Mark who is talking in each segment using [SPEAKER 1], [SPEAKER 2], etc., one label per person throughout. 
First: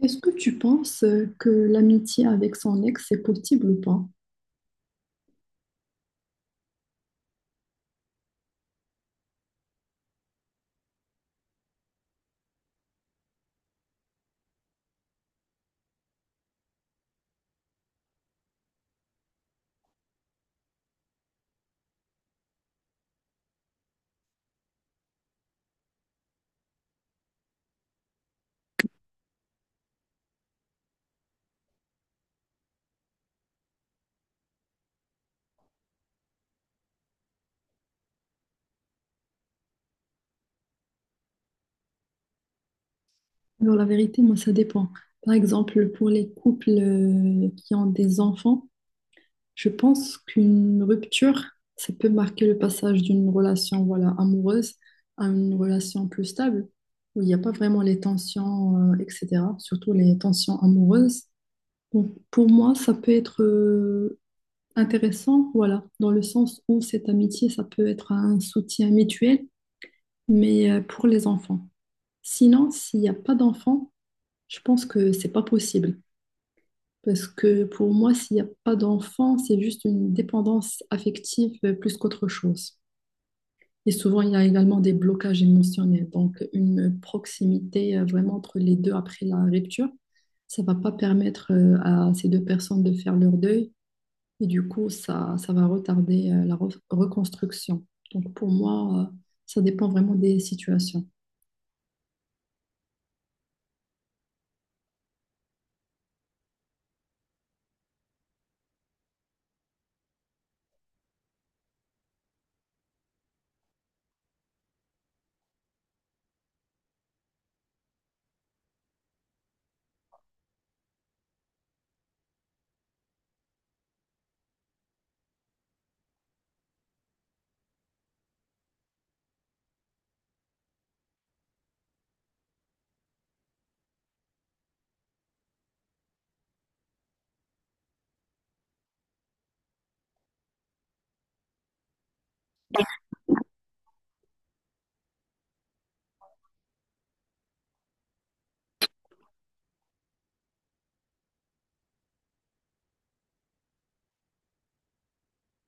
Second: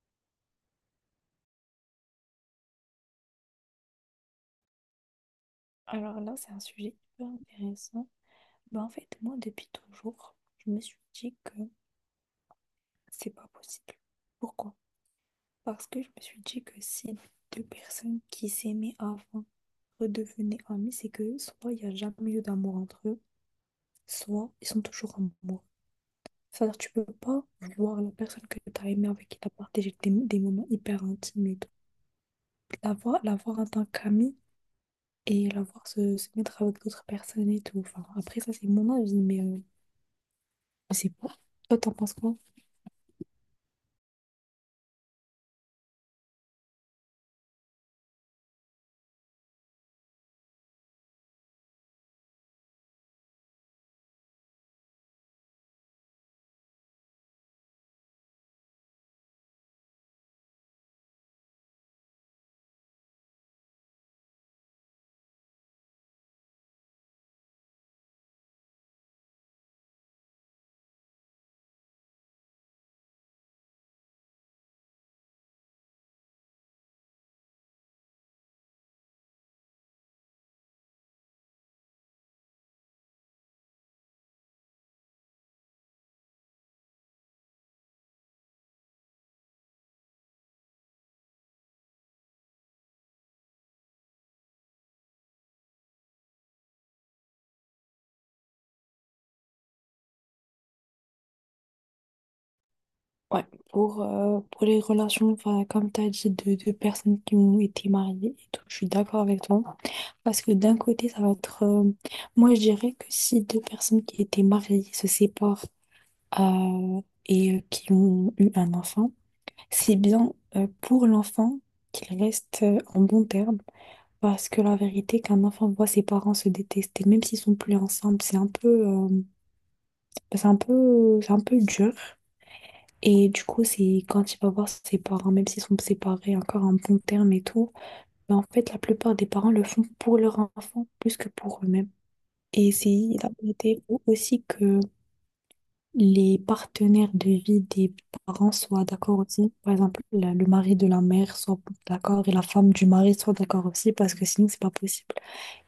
[SPEAKER 1] Est-ce que tu penses que l'amitié avec son ex, c'est possible ou pas?
[SPEAKER 2] Alors là, c'est un sujet hyper intéressant. Bah, en fait, moi, depuis toujours, je me suis dit que c'est pas possible. Pourquoi? Parce que je me suis dit que si deux personnes qui s'aimaient avant redevenaient amies, c'est que soit il n'y a jamais eu d'amour entre eux, soit ils sont toujours amoureux. C'est-à-dire, tu peux pas voir la personne que tu as aimée, avec qui tu as partagé des moments hyper intimes et tout. La voir en tant qu'amie et la voir se mettre avec d'autres personnes et tout. Enfin, après, ça, c'est mon avis, mais. C'est pour. Toi, t'en penses quoi?
[SPEAKER 1] Alors la vérité, moi, ça dépend. Par exemple, pour les couples qui ont des enfants, je pense qu'une rupture, ça peut marquer le passage d'une relation voilà, amoureuse à une relation plus stable, où il n'y a pas vraiment les tensions, etc., surtout les tensions amoureuses. Donc, pour moi, ça peut être intéressant, voilà, dans le sens où cette amitié, ça peut être un soutien mutuel mais pour les enfants. Sinon, s'il n'y a pas d'enfants, je pense que c'est pas possible. Parce que pour moi, s'il n'y a pas d'enfants, c'est juste une dépendance affective plus qu'autre chose. Et souvent, il y a également des blocages émotionnels. Donc, une proximité vraiment entre les deux après la rupture, ça va pas permettre à ces deux personnes de faire leur deuil. Et du coup, ça va retarder la reconstruction. Donc, pour moi, ça dépend vraiment des situations.
[SPEAKER 2] Ouais, pour les relations, enfin, comme t'as dit, de personnes qui ont été mariées et tout, je suis d'accord avec toi. Parce que d'un côté, ça va être. Moi, je dirais que si deux personnes qui étaient mariées se séparent euh, et qui ont eu un enfant, c'est bien pour l'enfant qu'il reste en bon terme. Parce que la vérité, qu'un enfant voit ses parents se détester, même s'ils sont plus ensemble, c'est un peu, c'est un peu dur. Et du coup, c'est quand il va voir ses parents, même s'ils sont séparés encore en bon terme et tout, mais en fait, la plupart des parents le font pour leur enfant plus que pour eux-mêmes. Et c'est la vérité aussi que les partenaires de vie des parents soient d'accord aussi. Par exemple, le mari de la mère soit d'accord et la femme du mari soit d'accord aussi parce que sinon, c'est pas possible.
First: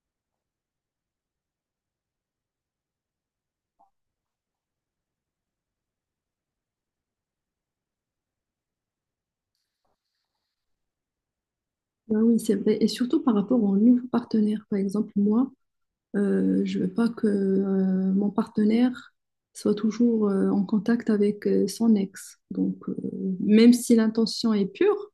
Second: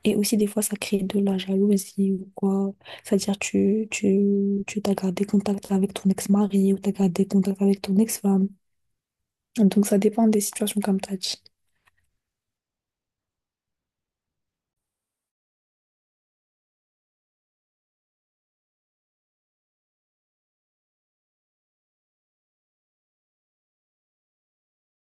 [SPEAKER 2] Et aussi, des fois, ça crée de la jalousie ou quoi. C'est-à-dire, tu t'as gardé contact avec ton ex-mari ou t'as gardé contact avec ton ex-femme. Donc ça dépend des situations comme tu as dit.
[SPEAKER 1] Ah oui, c'est vrai. Et surtout par rapport aux nouveaux partenaires. Par exemple, moi, je veux pas que mon partenaire soit toujours en contact avec son ex. Donc, même si l'intention est pure,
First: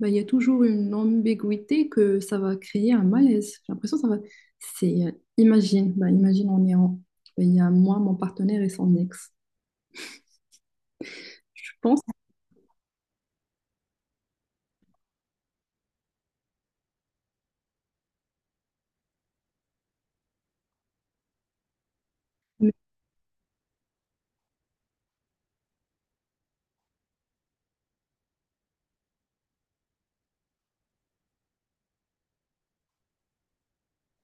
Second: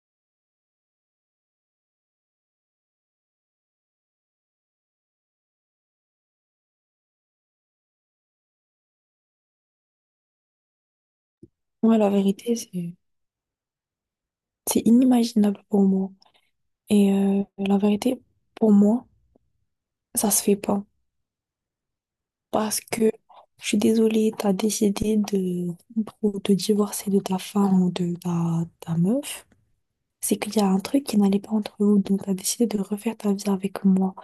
[SPEAKER 1] bah, il y a toujours une ambiguïté que ça va créer un malaise. J'ai l'impression que ça va... C'est... imagine, bah, imagine, on est en... Il y a moi, mon partenaire et son ex. Je
[SPEAKER 2] Moi,
[SPEAKER 1] pense.
[SPEAKER 2] la vérité, c'est inimaginable pour moi. Et la vérité, pour moi, ça se fait pas. Parce que je suis désolée, tu as décidé de te divorcer de ta femme ou de ta meuf. C'est qu'il y a un truc qui n'allait pas entre vous. Donc tu as décidé de refaire ta vie avec moi.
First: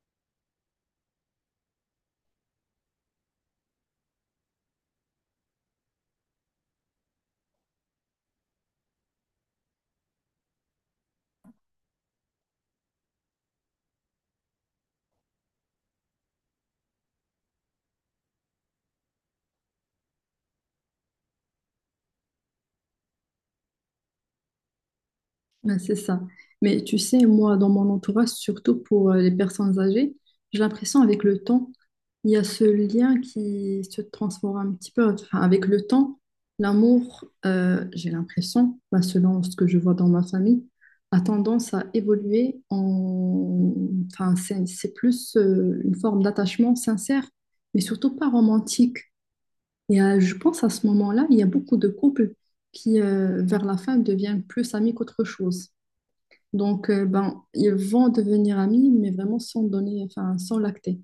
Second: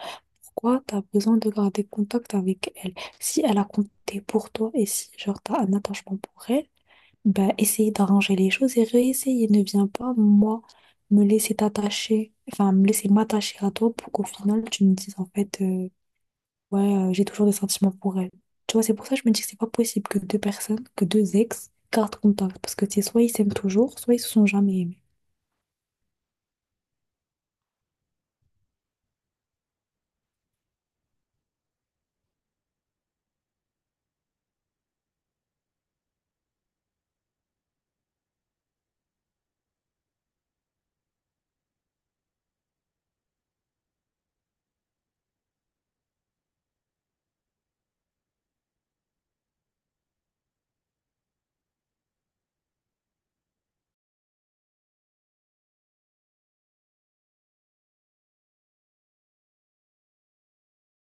[SPEAKER 2] Pourquoi tu as besoin de garder contact avec elle? Si elle a compté pour toi et si genre tu as un attachement pour elle. Bah, essayer d'arranger les choses et réessayer. Ne viens pas, moi, me laisser t'attacher, enfin, me laisser m'attacher à toi pour qu'au final, tu me dises, en fait, ouais, j'ai toujours des sentiments pour elle. Tu vois, c'est pour ça que je me dis que c'est pas possible que deux personnes, que deux ex, gardent contact. Parce que, tu sais, soit ils s'aiment toujours, soit ils se sont jamais aimés.
[SPEAKER 1] Ouais, c'est ça. Mais tu sais, moi, dans mon entourage, surtout pour les personnes âgées, j'ai l'impression avec le temps, il y a ce lien qui se transforme un petit peu. Enfin, avec le temps, l'amour, j'ai l'impression, bah, selon ce que je vois dans ma famille, a tendance à évoluer en... Enfin, c'est plus une forme d'attachement sincère, mais surtout pas romantique. Et je pense à ce moment-là, il y a beaucoup de couples qui, vers la fin, deviennent plus amis qu'autre chose. Donc, ben, ils vont devenir amis, mais vraiment sans donner, enfin, sans lacter.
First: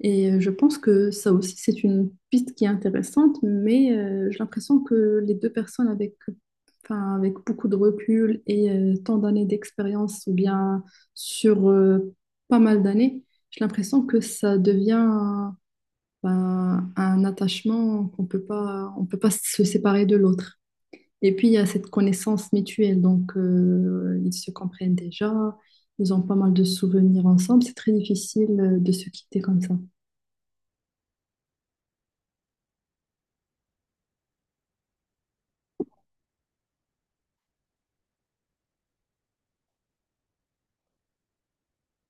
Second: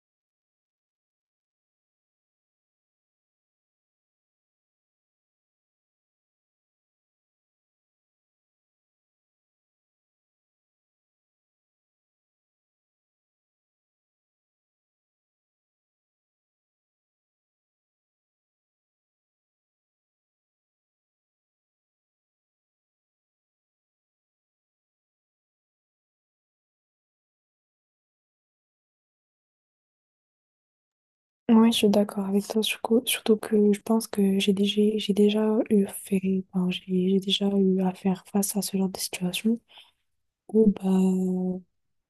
[SPEAKER 1] Et je pense que ça aussi, c'est une piste qui est intéressante, mais j'ai l'impression que les deux personnes avec, enfin, avec beaucoup de recul et tant d'années d'expérience, ou bien sur pas mal d'années, j'ai l'impression que ça devient ben, un attachement qu'on peut pas se séparer de l'autre. Et puis, il y a cette connaissance mutuelle. Donc, ils se comprennent déjà. Ils ont pas mal de souvenirs ensemble. C'est très difficile de se quitter comme ça.
[SPEAKER 2] Ouais, je suis d'accord avec toi, surtout que je pense que j'ai déjà eu fait, enfin, j'ai déjà eu à faire face à ce genre de situation où bah,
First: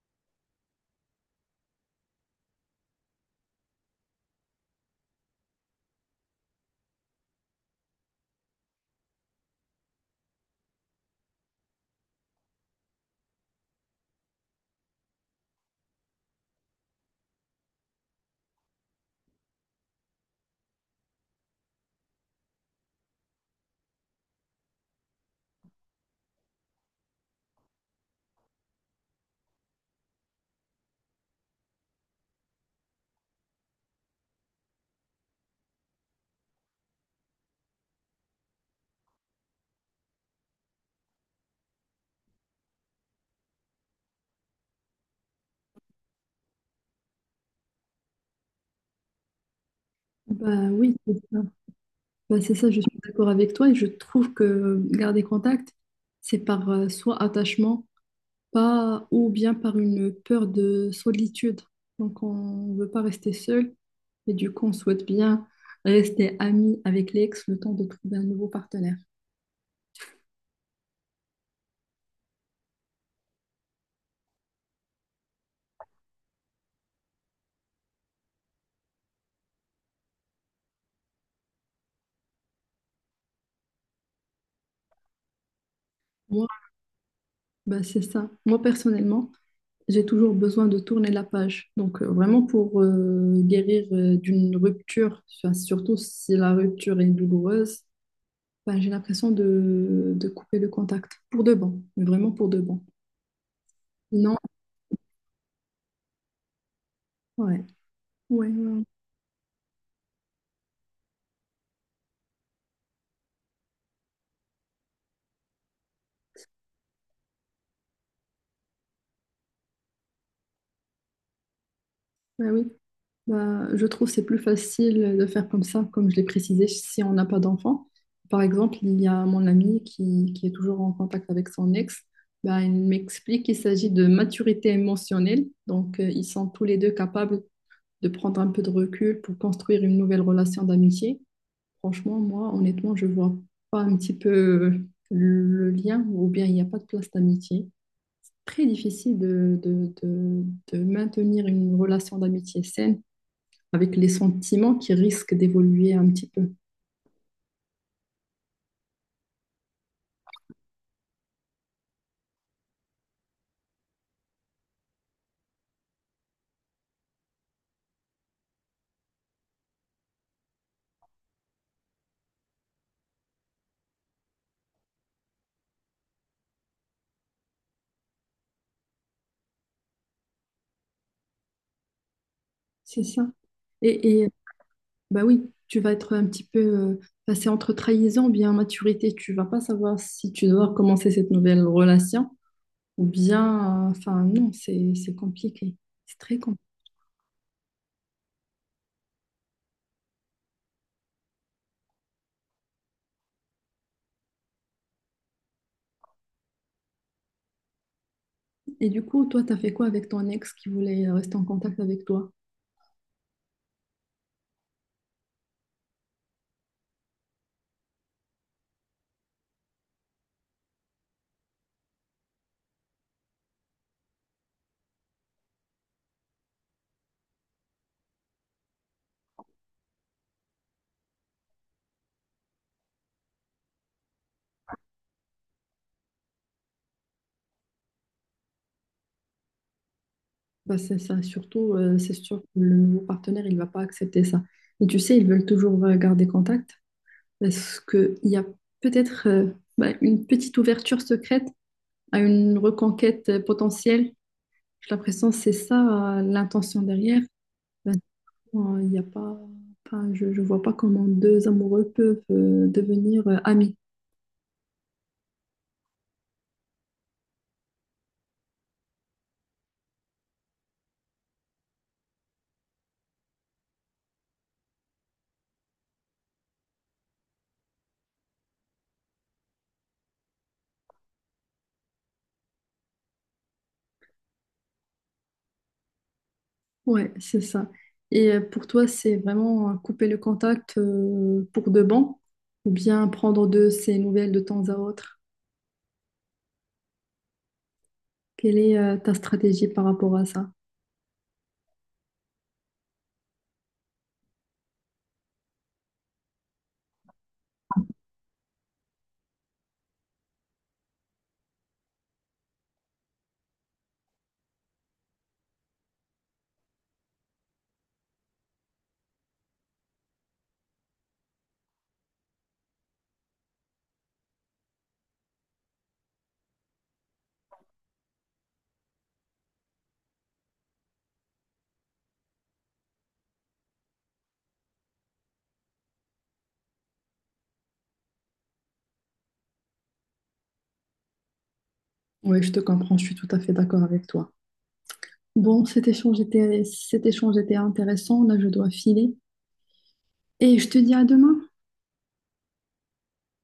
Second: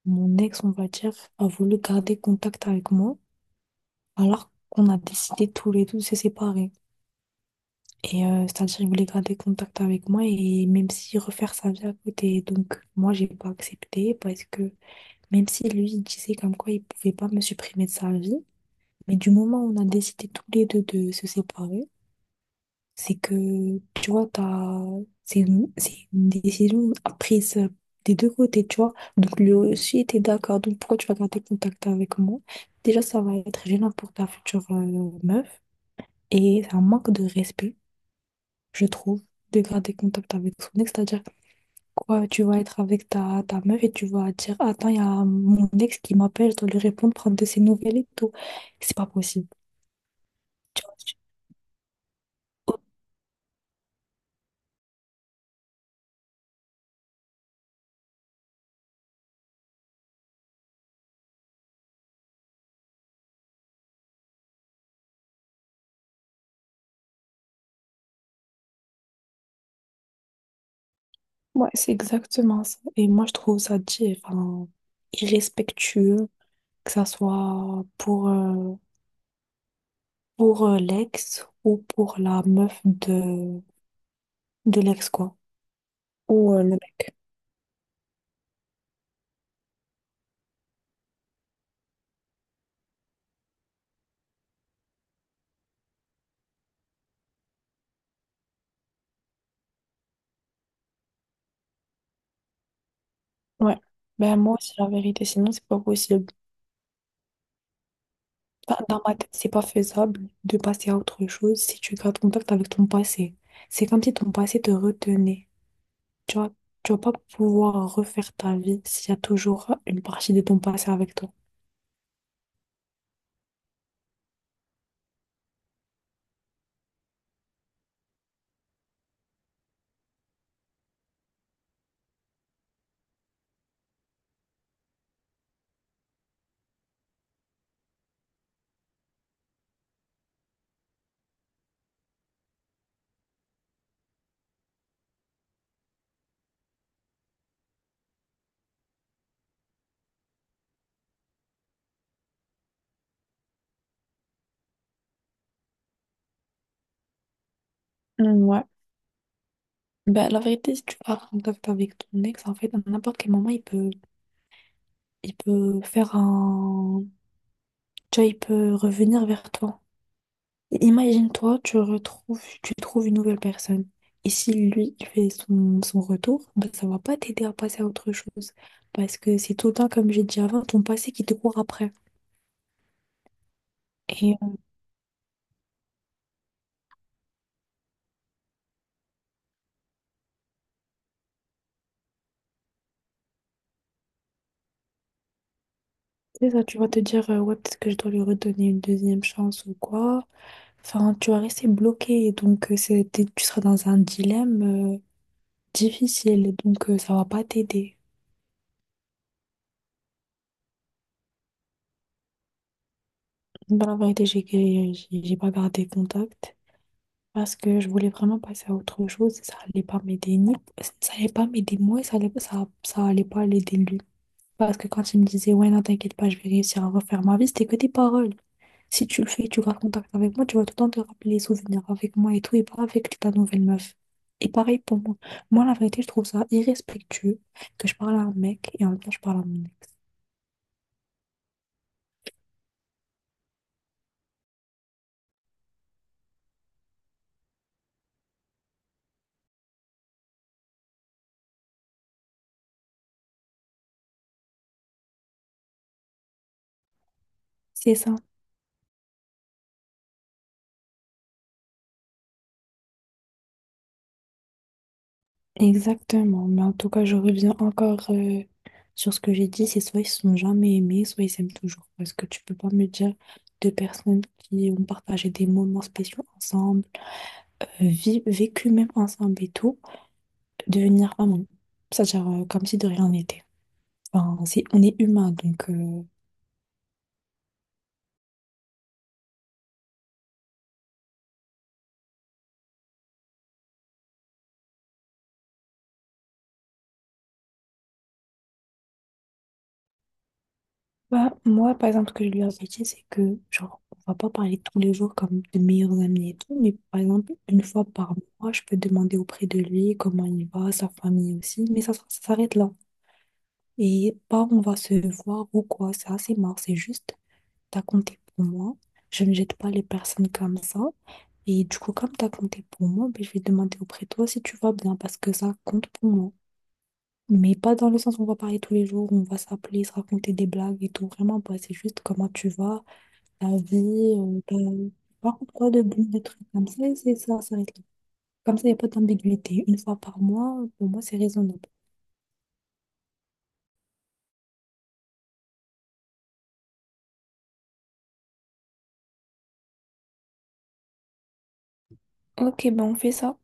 [SPEAKER 2] mon ex, on va dire, a voulu garder contact avec moi alors qu'on a décidé tous les deux de se séparer. Et c'est-à-dire, il voulait garder contact avec moi et même si refaire sa vie à côté. Donc, moi, j'ai pas accepté parce que même si lui, il disait comme quoi il pouvait pas me supprimer de sa vie, mais du moment où on a décidé tous les deux de se séparer, c'est que, tu vois, t'as, c'est c'est une décision prise des deux côtés, tu vois. Donc, lui aussi était d'accord. Donc, pourquoi tu vas garder contact avec moi? Déjà, ça va être gênant pour ta future meuf. Et c'est un manque de respect, je trouve, de garder contact avec son ex. C'est-à-dire, quoi, tu vas être avec ta meuf et tu vas dire, attends, il y a mon ex qui m'appelle, je dois lui répondre, prendre de ses nouvelles et tout. C'est pas possible.
[SPEAKER 1] Bah oui, c'est ça. Bah, c'est ça, je suis d'accord avec toi. Et je trouve que garder contact, c'est par soit attachement, pas, ou bien par une peur de solitude. Donc, on ne veut pas rester seul. Et du coup, on souhaite bien rester ami avec l'ex le temps de trouver un nouveau partenaire.
[SPEAKER 2] Ouais, c'est exactement ça. Et moi, je trouve ça enfin, irrespectueux, que ça soit pour l'ex ou pour la meuf de l'ex, quoi.
[SPEAKER 1] Moi,
[SPEAKER 2] Ou le mec.
[SPEAKER 1] bah, c'est ça. Moi, personnellement, j'ai toujours besoin de tourner la page. Donc, vraiment pour guérir d'une rupture, enfin, surtout si la rupture est douloureuse, ben, j'ai l'impression de couper le contact pour de bon, mais vraiment pour de bon.
[SPEAKER 2] Ouais.
[SPEAKER 1] Sinon,
[SPEAKER 2] Ben, moi aussi, la vérité, sinon, c'est pas possible.
[SPEAKER 1] ouais, ouais,
[SPEAKER 2] Enfin,
[SPEAKER 1] ouais,
[SPEAKER 2] dans ma tête, c'est pas faisable de passer à autre chose si tu gardes contact avec ton passé. C'est comme si ton passé te retenait. Tu vois, tu vas pas pouvoir refaire ta vie s'il y a toujours une partie de ton passé avec toi.
[SPEAKER 1] ouais, oui. Bah, je trouve que c'est plus facile de faire comme ça, comme je l'ai précisé, si on n'a pas d'enfant. Par exemple, il y a mon ami qui est toujours en contact avec son ex. Bah, il m'explique qu'il s'agit de maturité émotionnelle. Donc, ils sont tous les deux capables de prendre un peu de recul pour construire une nouvelle relation d'amitié. Franchement, moi, honnêtement, je vois pas un petit peu le lien ou bien il n'y a pas de place d'amitié. Très difficile de maintenir une relation d'amitié saine avec les sentiments qui risquent d'évoluer un petit peu.
[SPEAKER 2] Mm, ouais. Bah, la vérité, si tu vas en contact avec ton ex, en fait, à n'importe quel moment, il peut faire un... Tu vois, il peut revenir vers toi. Imagine-toi, tu trouves une nouvelle personne. Et si lui, il fait son retour, bah, ça va pas t'aider à passer à autre chose. Parce que c'est tout le temps, comme j'ai dit avant, ton passé qui te court après.
[SPEAKER 1] C'est ça. Et, et,
[SPEAKER 2] Et euh,
[SPEAKER 1] bah oui, tu vas être un petit peu passé entre trahison, bien maturité. Tu vas pas savoir si tu dois commencer cette nouvelle relation ou bien, enfin, non, c'est compliqué. C'est très
[SPEAKER 2] c'est
[SPEAKER 1] compliqué.
[SPEAKER 2] ça, tu vas te dire, ouais, peut-être que je dois lui redonner une deuxième chance ou quoi. Enfin, tu vas rester bloqué. Donc, tu seras dans un dilemme euh, difficile, donc ça va pas t'aider.
[SPEAKER 1] Et du coup, toi, t'as fait quoi avec ton ex qui voulait rester en contact avec toi?
[SPEAKER 2] Dans la vérité, j'ai pas gardé contact parce que je voulais vraiment passer à autre chose et ça allait pas m'aider ni ça allait pas m'aider moi et ça allait pas l'aider lui. Parce que quand il me disait ouais non t'inquiète pas je vais réussir à refaire ma vie, c'était que des paroles. Si tu le fais, tu gardes contact avec moi, tu vas tout le temps te rappeler les souvenirs avec moi et tout, et pas avec ta nouvelle meuf. Et pareil pour moi. Moi, la vérité, je trouve ça irrespectueux que je parle à un mec et en même temps je parle à mon ex.
[SPEAKER 1] Bah, c'est ça, surtout, c'est sûr que le nouveau partenaire, il va pas accepter ça. Et tu sais, ils veulent toujours garder contact parce qu'il y a peut-être bah, une petite ouverture secrète à une reconquête potentielle. J'ai l'impression que c'est ça, l'intention derrière.
[SPEAKER 2] C'est ça.
[SPEAKER 1] Maintenant, il y a pas, enfin, je vois pas comment deux amoureux peuvent devenir amis.
[SPEAKER 2] Exactement, mais en tout cas, je reviens encore sur ce que j'ai dit, c'est soit ils se sont jamais aimés, soit ils s'aiment toujours. Parce que tu peux pas me dire deux personnes qui ont partagé des moments spéciaux ensemble, vécu même ensemble et tout, devenir amants. C'est-à-dire comme si de rien n'était. Enfin, c'est- on est humain, donc
[SPEAKER 1] Ouais, c'est ça. Et pour toi, c'est vraiment couper le contact pour de bon ou bien prendre de ces nouvelles de temps à autre? Quelle est ta stratégie par rapport à ça?
[SPEAKER 2] bah, moi, par exemple, ce que je lui ai dit, c'est que, genre, on va pas parler tous les jours comme de meilleurs amis et tout, mais par exemple, une fois par mois, je peux demander auprès de lui comment il va, sa famille aussi, mais ça s'arrête là. Et pas on va se voir ou quoi, c'est assez marrant, c'est juste, t'as compté pour moi, je ne jette pas les personnes comme ça, et du coup, comme t'as compté pour moi, ben, je vais demander auprès de toi si tu vas bien, parce que ça compte pour moi. Mais pas dans le sens où on va parler tous les jours, on va s'appeler, se raconter des blagues et tout. Vraiment pas, c'est juste comment tu vas, ta vie, par contre, pas de bulles, de trucs comme ça, c'est ça, ça reste là. Comme ça, il n'y a pas d'ambiguïté. Une fois par mois, pour moi, c'est raisonnable.
[SPEAKER 1] Oui, je te comprends, je suis tout à fait d'accord avec toi. Bon, cet échange était intéressant. Là, je dois filer. Et je te dis à demain.
[SPEAKER 2] Ok, ben on fait ça.